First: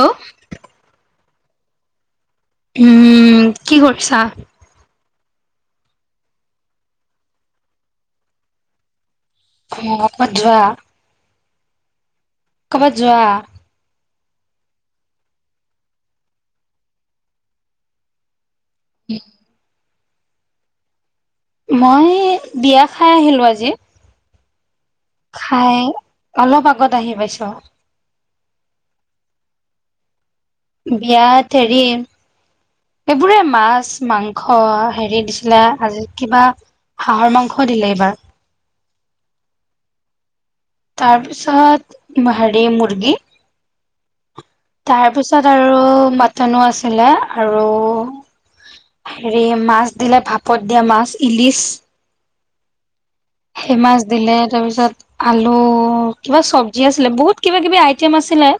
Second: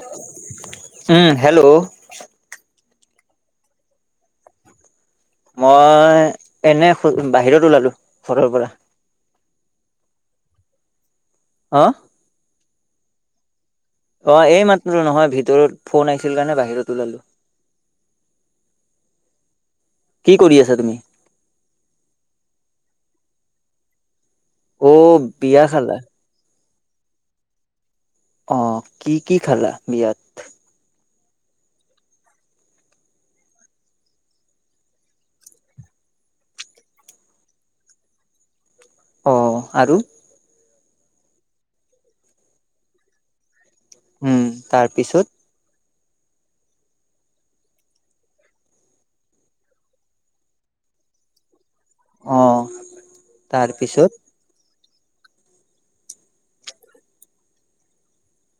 Hello [unintelligible] উম, hello. উম, কি কৰিছা। মই এনে বাহিৰত ওলালো ঘৰৰ পৰা। অ', ক'ৰবাত যোৱা। হা। ক'বাত যোৱা। অ', এই মাত্ৰ নহয় ভিতৰত ফোন আহিছিল কাৰণে বাহিৰত ওলালো। [unintelligible] কি কৰি আছা তুমি। মই এই বিয়া খাই আহিলোঁ আজি। অ', বিয়া খাই খালা। অলপ আগত আহি পাইছো। অ', কি- কি খালা বিয়াত। বিয়াত হেৰি এইবোৰে মাছ, মাংস হেৰি দিছিলে আজি কিবা হাঁহৰ মাংস দিলে এইবাৰ। অ', আৰু। তাৰপিছত হেৰি মুৰ্গী, তাৰপিছত আৰু মাটনো আছিলে আৰু হেৰি মাছ দিলে ভাপত দিয়া মাছ, ইলিচ। অ'। ফেমাছ তাৰপিছত দিলে তাৰপিছত আলু কিবা চবজি আছিলে, বহুত কিবা কিবি আইটেম আছিলে।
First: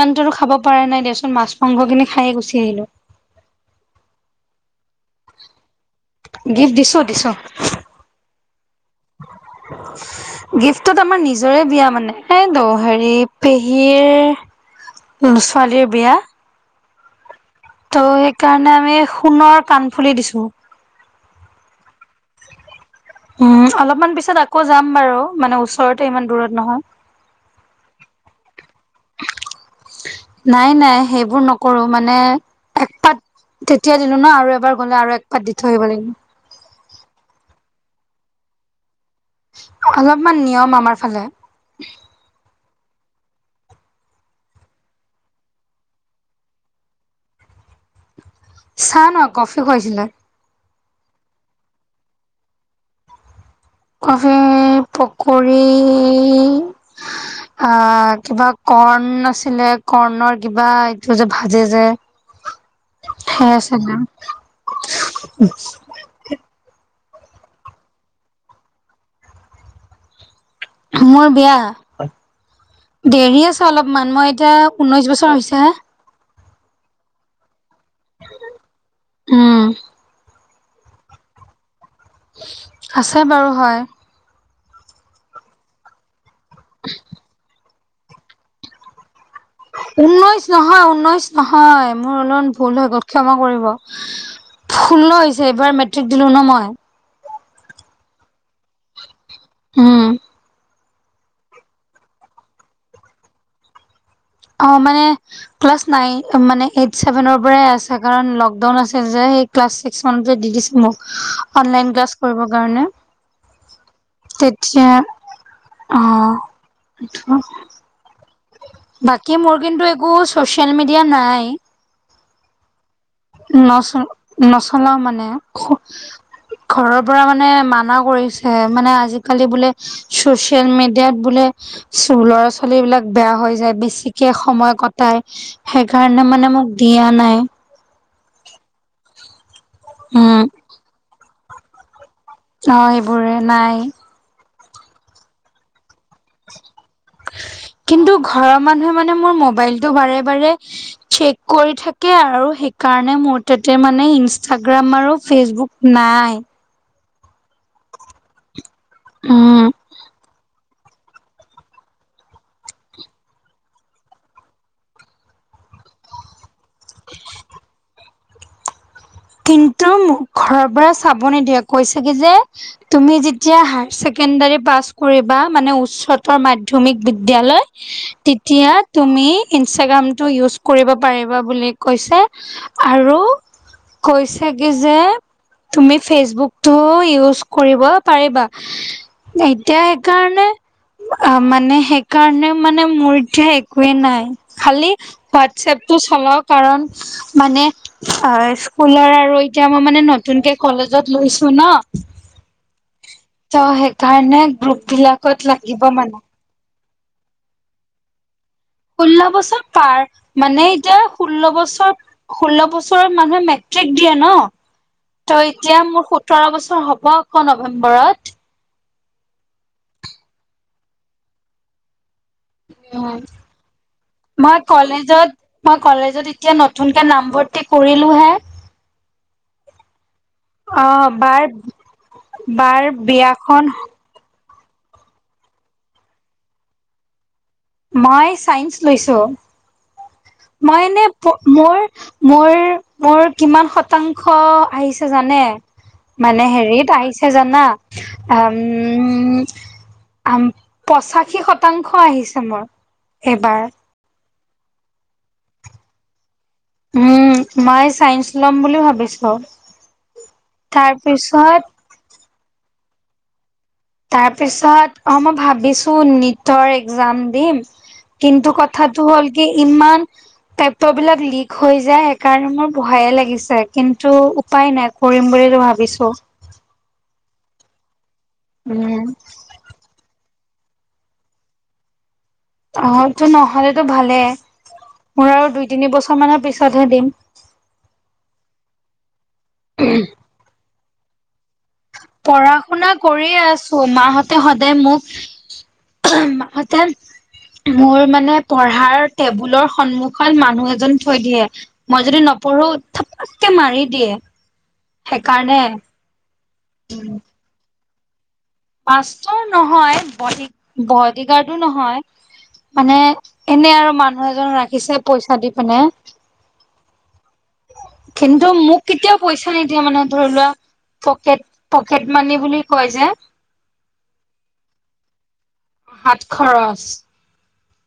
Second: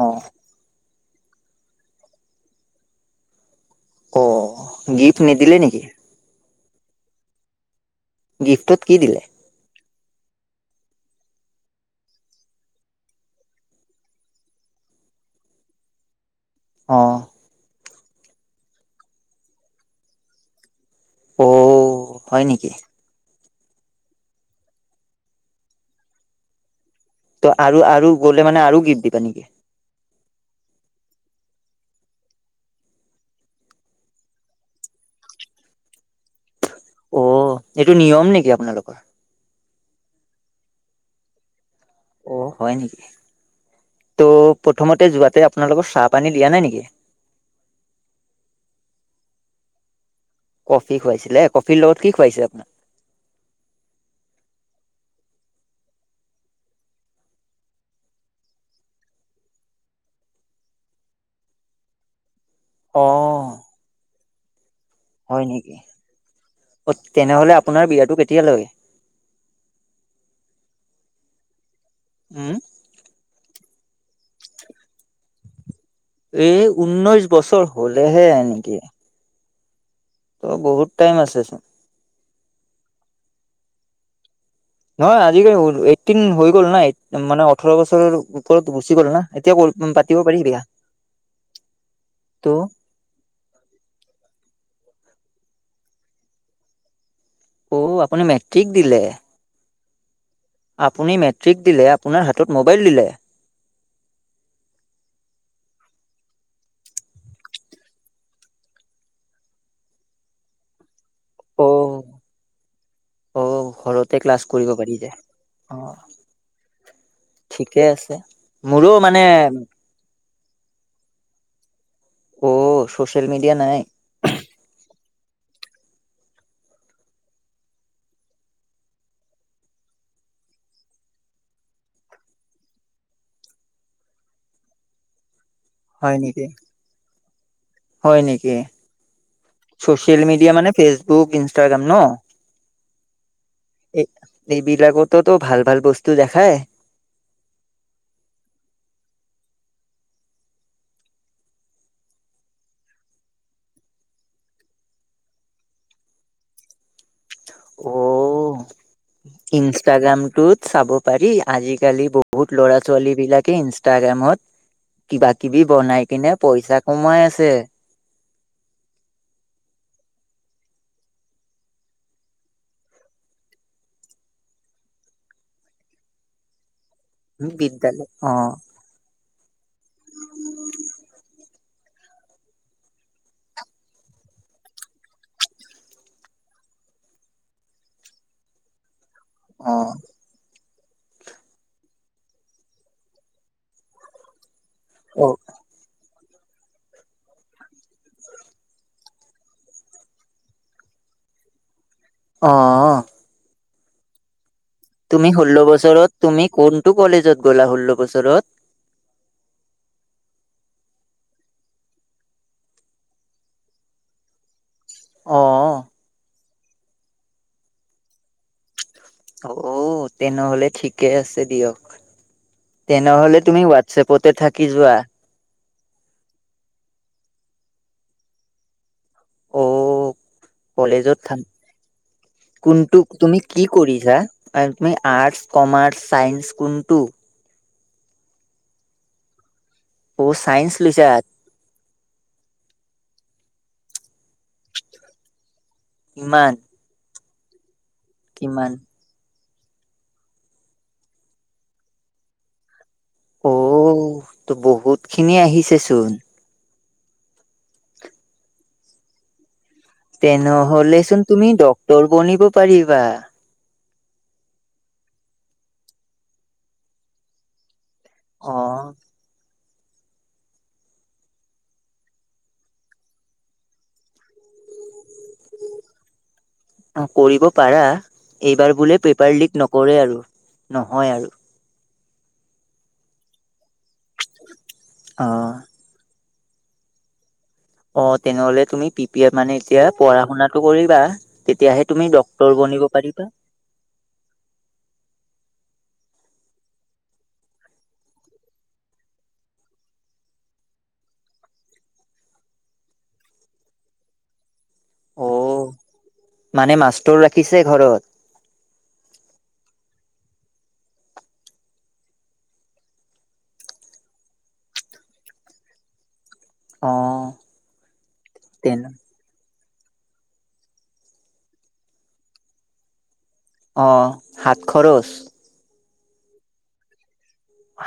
অ, খাব পৰা নাই দিয়াচোন, মাছ মাংসখিনি খাইয়ে গুচি আহিলো। অ', গিফ্ট নিদিলি নেকি। গিফ্ট দিছো- দিছো। গিফ্টটোত কি দিলে। [inaudible] গিফ্টটোত আমাৰ নিজৰে বিয়া মানে, এ দ হেৰি পেহীৰ ছোৱালীৰ বিয়া। অ'। ত' সেইকাৰণে আমি সোণৰ কাণফুলি দিছো। অ', হয় নিকি। উম, অলপমান পিছত আকৌ যাম বাৰু, মানে ওচৰতে ইমান দূৰত নহয়। ত' আৰু-আৰু গ'লে মানে আৰু গিফ্ট দিবা নেকি। নাই-নাই সেইবোৰ নকৰো মানে একপাত তেতিয়া দিলো ন আৰু এবাৰ গলে আৰু এক পাত দি থৈ আহিব লাগিব। অ', এইটো নিয়ম নেকি আপোনালোকৰ। অলপমান নিয়ম আমাৰ ফালে। অ', হয় নেকি, ত' প্ৰথমতে যোৱাতে আপোনালোকৰ চাহ পানী দিয়া নাই নেকি। চাহ নহয় কফি খুৱাইছিলে। কফি খুৱাইছিলে, কফিৰ লগত কি খুৱাইছিলে আপনাক। কফি, পকৰী আ কিবা কৰ্ণ আছিলে কৰ্ণৰ কিবা এইটো যে ভাজে যে। [inaudible] সেইয়াই চাগে। হয় নেকি, অ', তেনেহ'লে আপোনাৰ বিয়াটো কেতিয়ালৈ। মোৰ বিয়া। উম। দেৰি আছে অলপমান, মই এতিয়া ঊনৈছ বছৰ হৈছে হে। এই ঊনৈশ বছৰ হ'লেহে [unintelligible] নেকি। উম। অ', বহুত টাইম আছে চোন। আছে বাৰু হয়। নহয় আজিকালি এইটিন হৈ গ'ল না, মানে ওঠৰ বছৰৰ ওপৰত গুচি গ'ল না। এতিয়া পাতিব পাৰি ঊনৈশ বিয়া। নহয়- ঊনৈশ নহয়, মোৰ ত' অলপমান ভুল হৈ গ'ল। ক্ষমা কৰিব, ষোল্ল হৈছে এইবাৰ মেট্ৰিক দিলো ন মই। অ', আপুনি মেট্ৰিক দিলে। উম। আপুনি মেট্ৰিক দিলে, আপোনাৰ হাতত মোবাইল দিলে। অ', মানে ক্লাছ নাইন মানে এইট ছেভেনৰ পৰাই আছে, কাৰণ লকডাউন আছিল যে সেই ক্লাছ ছিক্স মানতে দি দিছে মোক, অনলাইন অ' ক্লাছ কৰিব কাৰণে। অ' ঘৰতে ক্লাছ কৰিব তেতিয়া পাৰি যে। অ' উম, এইটো ঠিকে আছে। মোৰো বাকী মানে মোৰ কিন্তু একো ছচিয়েল মিডিয়া নাই। অ, চ নচ নচলাও মানে। খো ঘৰৰ পৰা মানে মানা কৰিছে। মানে আজি-কালি বোলে ছচিয়েল মিডিয়াত বোলে ল'ৰা-ছোৱালী বিলাক বেয়া হৈ যায়। বেছিকে সময় কট তাই হয় সেইকাৰণে নেকি? মানে মোক দিয়া নাই। হয় নেকি? ছচিয়েল উম মিডিয়া মানে ফেচবুক, ইনষ্টাগ্ৰাম ন? অ সেইবোৰে নাই। এইবিলাকটোতো ভাল ভাল বস্তু দেখায়। কিন্তু ঘৰৰ মানুহে মানে মোৰ মোবাইলতটো বাৰে বাৰে চেক কৰি থাকে আৰু সেইকাৰণে মোৰ তাতে মানে ইনষ্টাগ্ৰাম আৰু ফেচবুক নাই। অ। উম ইনষ্টাগ্ৰামটোত চাব পাৰি। আজি-কালি বহুত ল'ৰা-ছোৱালীবিলাকে ইনষ্টাগ্ৰামত কিবা-কিবি বনাই কিনে পইচা কমাই আছে। কিন্তু মোক ঘৰৰ পৰা চাব নিদিয়ে। কৈছে কি যে তুমি যেতিয়া হায়াৰ ছেকেণ্ডাৰী পাছ কৰিবা মানে উচ্চতৰ মা মাধ্যমিক বিদ্যালয় তেতিয়া তুমি ইনষ্টাগ্ৰামটো ইউজ কৰিব পাৰিবা বুলি কৈছে আৰু কৈছে কি যে তুমি ফেচবুকটোও ইউজ কৰিব পাৰিবা। এতিয়া অ' সেইকাৰণে আ মানে সেইকাৰণে মানে মোৰ এতিয়া একোৱেই নাই। খালি অ। হোৱাটছএপটো চলাওঁ কাৰণ মানে আ পুলাৰ আৰু এতিয়া মই মানে নতুনকে কলেজত লৈছো ন। অ, অ। ত সেইকাৰণে গ্ৰুপ তুমি বিলাকত ষোল্ল লাগিব বছৰত মানে তুমি কোনটো কলেজত গ'লা? ষোল্ল বছৰত? ষোল্ল বছৰ পাৰ মানে এতিয়া ষোল্ল বছৰ ষোল্ল বছৰত মানুহে মেট্ৰিক দিয়ে ন। ত এতিয়া অ'। মোৰ সোতৰ বছৰ হ'ব আক' নভেম্বৰত। অও তেনেহ'লে ঠিকে আছে দিয়ক। উম তেনেহলে তুমি ৱাটছএপতে মই থাকি যোৱা। কলেজত মই কলেজত এতিয়া নতুনকে নামভৰ্তি কৰিলোহে। অ' অ কলেজত থা বাৰ বাৰ কোনটোক তুমি কি বিয়াখন কৰিছা? আৰু তুমি আৰ্টচ, কমাৰ্চ, চাইন্স কোনটো? মই চাইন্ঞ্চ লৈছো। অ' চাইন্স মই এনে লৈছা প মোৰ মোৰ মোৰ কিমান শতাংশ আহিছে জানে? মানে কিমান হেৰিত আহিছে জানা, আম কিমান উম আম পঁচাশী শতাংশ আহিছে মোৰ এইবাৰ। অও ত বহুতখিনি আহিছেচোন। উম মায় চাইন্স লম বুলি ভাবিছো। তেনেহ'লেচোন তুমি তাৰপিছত ডক্তৰ বনিব পাৰিবা। তাৰ পিছত অ মই ভাবিছো নিটৰ একজাম দিম। কিন্তু কথাটো অ' হ'ল কি ইমান পেপাবিলাক লিক হৈ যায়। সেইকাৰণে মোৰ ভয়ে লাগিছে, কিন্তু উপায় নাই কৰিম বুলিটো ভাবিছো। অ কৰিব পাৰা। এইবাৰ বোলে উম পেপাৰ লিক নকৰে আৰু নহয় আৰু। অ সেইটো নহ'লেতো ভালেই। মোৰ আৰু অ' দুই, তিনি বছৰ মানৰ পিছতহে দিম। অ তেনেহ'লে তুমি পি পি এফ মানে এতিয়া পঢ়া-শুনাটো কৰিবা, তেতিয়াহে তুমি ডক্তৰ পৰা বনিব শুনা পাৰিবা। কৰিয়ে আছো। মাহঁতে সদায় মোক মাকহঁতে মোৰ মানে পঢ়াৰ টেবুলৰ সন্মুখত মানুহ এজন থৈ দিয়ে। মই যদি নপঢ়ো থাপাককে মাৰি দিয়ে সেইকাৰণে অ' মানে মাষ্টৰ ৰাখিছে ঘৰত। মাষ্টৰ নহয়, বডী বডীগাৰ্ডো নহয়। মানে এনে আৰু মানুহ এজন ৰাখিছে পইচা দি পেনে। অ' কিন্তু তেন মোক কেতিয়াও পইচা নিদিয়া মানে ধৰি লোৱা পকেট পকেট মানি বুলি কয় যে। অ হাত খৰচ। হাত খৰচ।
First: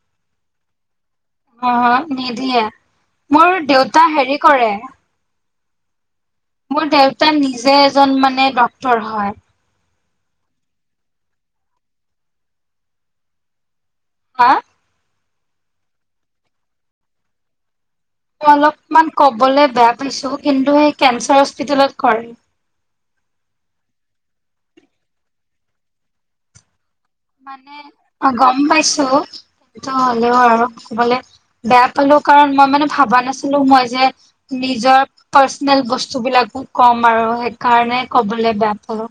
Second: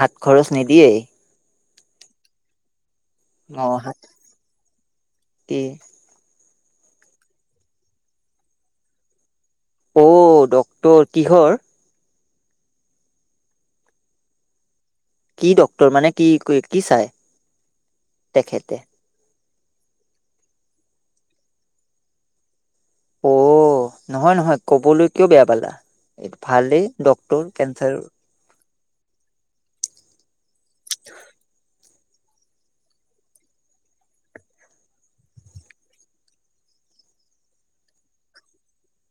হাত খৰছ নিদিয়ে? অ-হ নিদিয়ে। মোৰ অ' হাত দেউতা হেৰি কৰে। কি? মোৰ দেউতা নিজে এজন মানে ডক্তৰ হয়। অ, ডক্তৰ কিহৰ? হা? কি ডক্তৰ মানে কি কি চায়? মই অলপমান ক'বলে বেয়া পাইছো, কিন্তু হেই কেঞ্চাৰ হস্পিতেলত কৰে। অ, নহয় নহয় ক'বলৈ কিয় বেয়া পালা? এ ভালেহে। মানে অ গম পাইছো, কিন্তু হ'লেও আৰু ক'বলে বেয়া পালো কাৰণ মই মানে ভাবা নাছিলো মই যে নিজৰ পাৰ্চনেল বস্তুবিলাকো কম আৰু সেইকাৰণে ক'বলে বেয়া পালো।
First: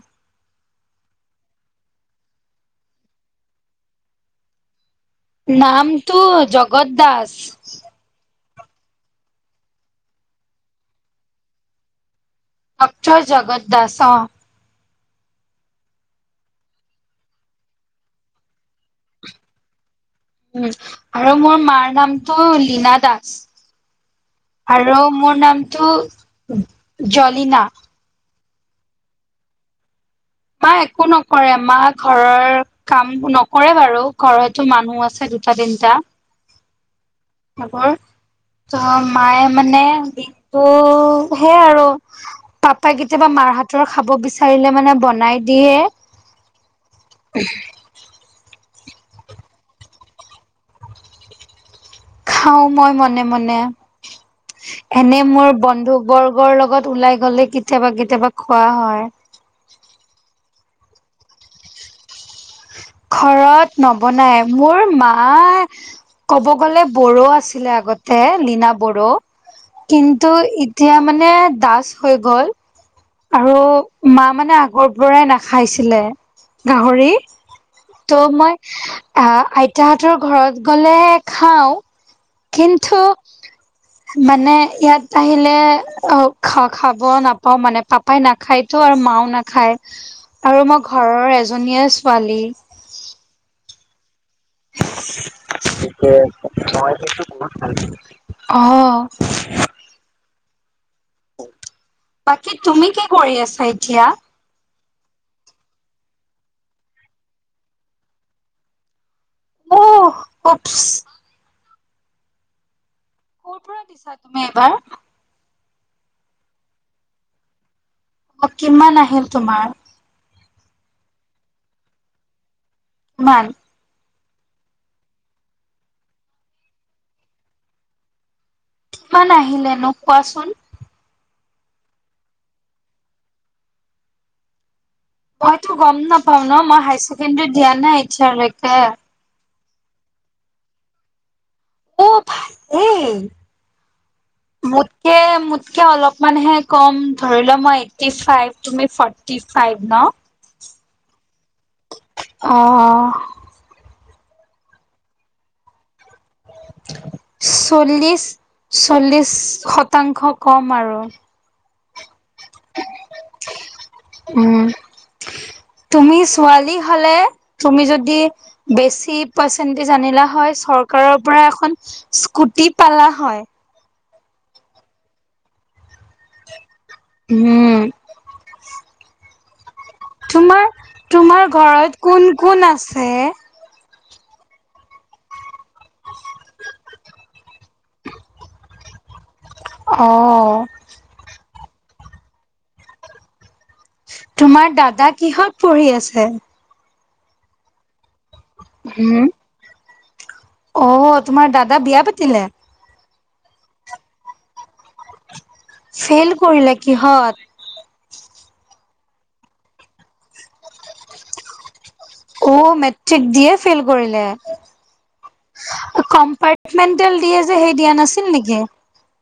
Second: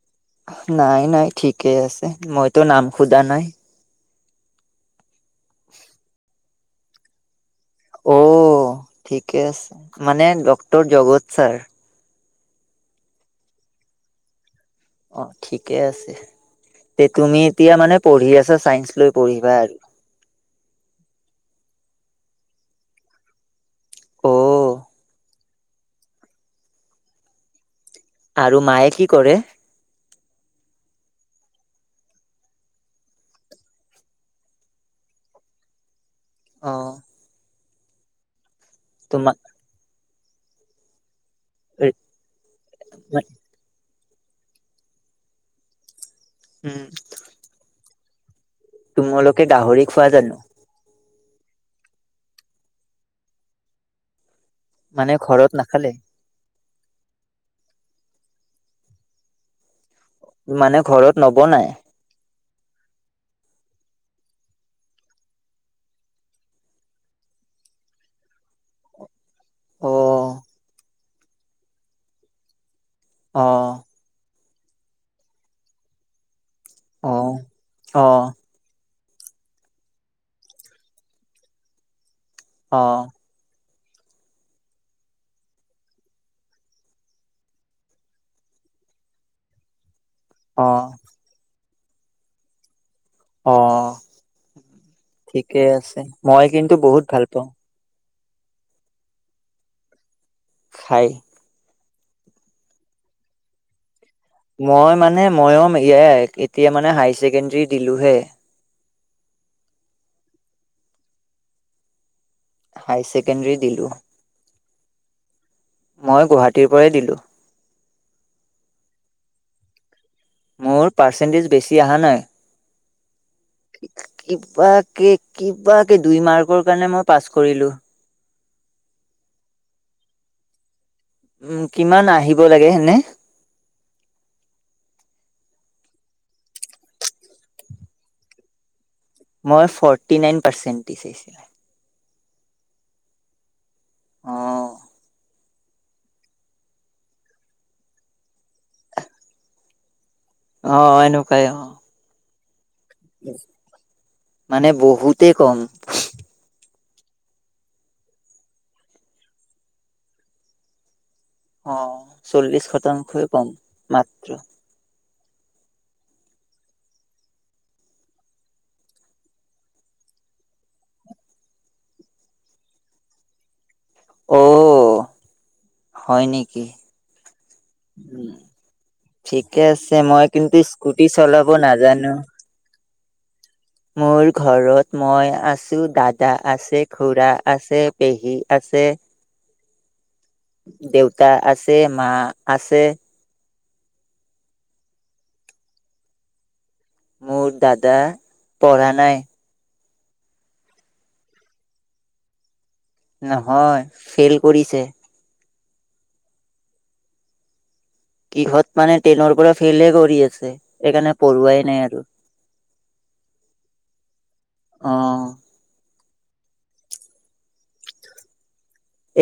নাই, নাই। ঠিকেই আছে। মইতো নাম সোদা নাই। নামটো জগত দাস। অ ঠিকে আছে মানে ডক্টৰ জগত ছাৰ। অকচয় জগত দাস অ। অ ঠিকে আছে। তে তুমি এতিয়া মানে পঢ়ি আছা চাইন্স লৈ পঢ়িবা আৰু। উম আৰু মোৰ মাৰ নামটো লীনা দাস। অ' আৰু মোৰ নামটো জলিনা। আৰু মায়ে কি কৰে? মা একো নকৰে। মা ঘৰৰ কাম নকৰে বাৰু। ঘৰটো মানুহ আছে দুটা, তিনটা। অ। ভাগৰ ত তোমাক মায়ে মানে বিষটো সে আৰু পাপাই কেতিয়াবা মাৰ হাতৰ খাব বিচাৰিলে মানে বনাই দিয়ে। উম। [unintelligible] তোমালোকে গাহৰি খোৱা জানো? খাওঁ মই মনে মনে। মানে এনে মোৰ ঘৰত নাখালে? বন্ধু বৰ্গৰ লগত ওলাই গ'লে কেতিয়াবা কেতিয়াবা খোৱা হয়। মানে ঘৰত নবনায়? ঘৰত নবনায়। মোৰ মা ক'ব গ'লে বড়ো আছিলে আগতে, লীনা বড়ো। কিন্তু অ' এতিয়া মানে দাস হৈ গ'ল। অ। আৰু মা মানে আগৰ পৰাই নাখাইছিলে। গাহৰি। অ' ত' অ' মই আ আইতাহঁতৰ ঘৰত গলে খাওঁ। কিন্তু [inaudible] মানে ইয়াত আহিলে অ খা খাব নাপাওঁ মানে পা পাপাই নাখায়তো আৰু মাও নাখায়। [inaudible] আৰু মই ঘৰৰ এজনীয়ে ছোৱালী। অ। ঠিকে মই আছে। কিন্তু বহুত ভাল পাওঁ [unintelligible] অ। খাই বাকী তুমি কি কৰি আছা এতিয়া? মই মানে মইও এয়াই এতিয়া মানে হাই ছেকেণ্ডাৰী দিলোহে। অ ওপছ'। হাই ক'ৰ ছেকেনড্ৰি পৰা দিলো। দিছা তুমি এবাৰ মই গুহাটীৰ পৰাই দিলো। অ কিমান আহিল তোমাৰ? মোৰ পাৰ্চেণ্টেজ বেছি আহা নাই। কিমান? কিবাকে কিবাকে দুই মাৰ্কৰ কাৰণে মই পাছ কৰিলো। কিমান আহিলেনো কোৱাচোন। উম কিমান আহিব লাগে হেনে? মইতো গম নাপাওঁ ন। মই হাই ছেকেন্দ্ৰি দিয়া নাই এতিয়ালৈকে। মই ফৰ্টি নাইন পাৰ্চেণ্টেজ আইছিলে। অ ভালেই। অ', মোতকে মোতকে অলপ মানহে কম। ধৰি লোৱা মই এইটটি ফাইভ, তুমি ফৰ্টি ফাইভ ন? অ এনেকুৱাই অ। অ, অ। মানে বহুতে কম। চল্লিছ চল্লিছ শতাংশ কম আৰু। অ চল্লিছ শতাংশই কম মাত্ৰ। উম তুমি ছোৱালী হ'লে তুমি যদি বেছি পাৰ্চেন্টেজ আনিলা হয় চৰকাৰৰ পৰা এখন স্কুটি পালা হয়। অ, হয় নেকি? উমহম। উম, ঠিকে আছে মই কিন্তু তোমাৰ স্কুটি তোমাৰ চলাব ঘৰত নাজানো। কোন কোন আছে। মোৰ ঘৰত মই আছো, দাদা আছে, খুৰা আছে, পেহী আছে। [inaudible] অ'। দেউতা আছে, মা আছে। তোমাৰ দাদা কিহত পঢ়ি আছে। মোৰ দাদা পঢ়া নাই। উম অ', তোমাৰ দাদা বিয়া পাতিলে। নহয় ফেইল কৰিছে। ফেইল কৰিলে কিহত। কিহত মানে টেনৰ পৰা ফেইলে কৰি আছে, সেইকাৰণে পঢ়োৱাই নাই আৰু। অ', মেট্ৰিক দিয়ে ফেইল কৰিলে। অ কম্পাৰটমেন্টেল দিয়ে যে সেই দিয়া নাছিল নেকি।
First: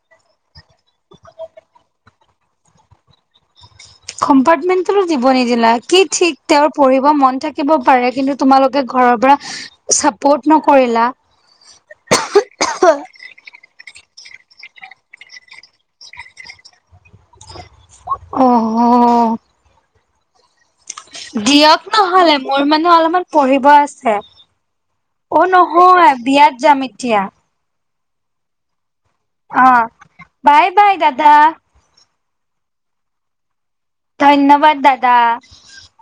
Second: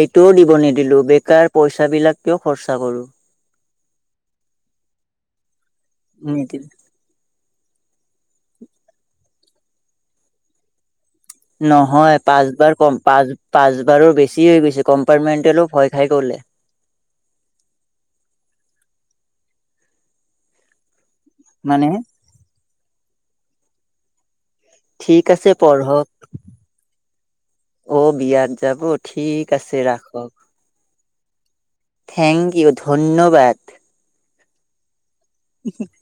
এইটোও দিব নিদিলো, বেকাৰ পইচাবিলাক কিয় খৰচা কৰো। কম্পাৰটমেণ্টেলো দিব নিদিলা, কি ঠিক নিদিল তেওঁৰ পৰি ব মন থাকিব পাৰে, কিন্তু তোমালোকে ঘৰৰ পৰা চাপৰ্ট নকৰিলা। নহয় পাঁচবাৰ কম পাঁচ পাঁচবাৰো বেছি হৈ গৈছে, কম্পাৰ্টমেন্টেলো ভয় খাই গ'ল। অ'। দিয়ক মানে নহ'লে মোৰ মানে অলপমান পঢ়িব আছে। ঠিক অ', আছে পঢ়ক নহয় বিয়াত যাম এতিয়া। অ', বিয়াত যাবত অ', বাই-বাই দাদা। থেংক ইউ ধন্যবাদ। ধন্যবাদ দাদা। [unintelligible]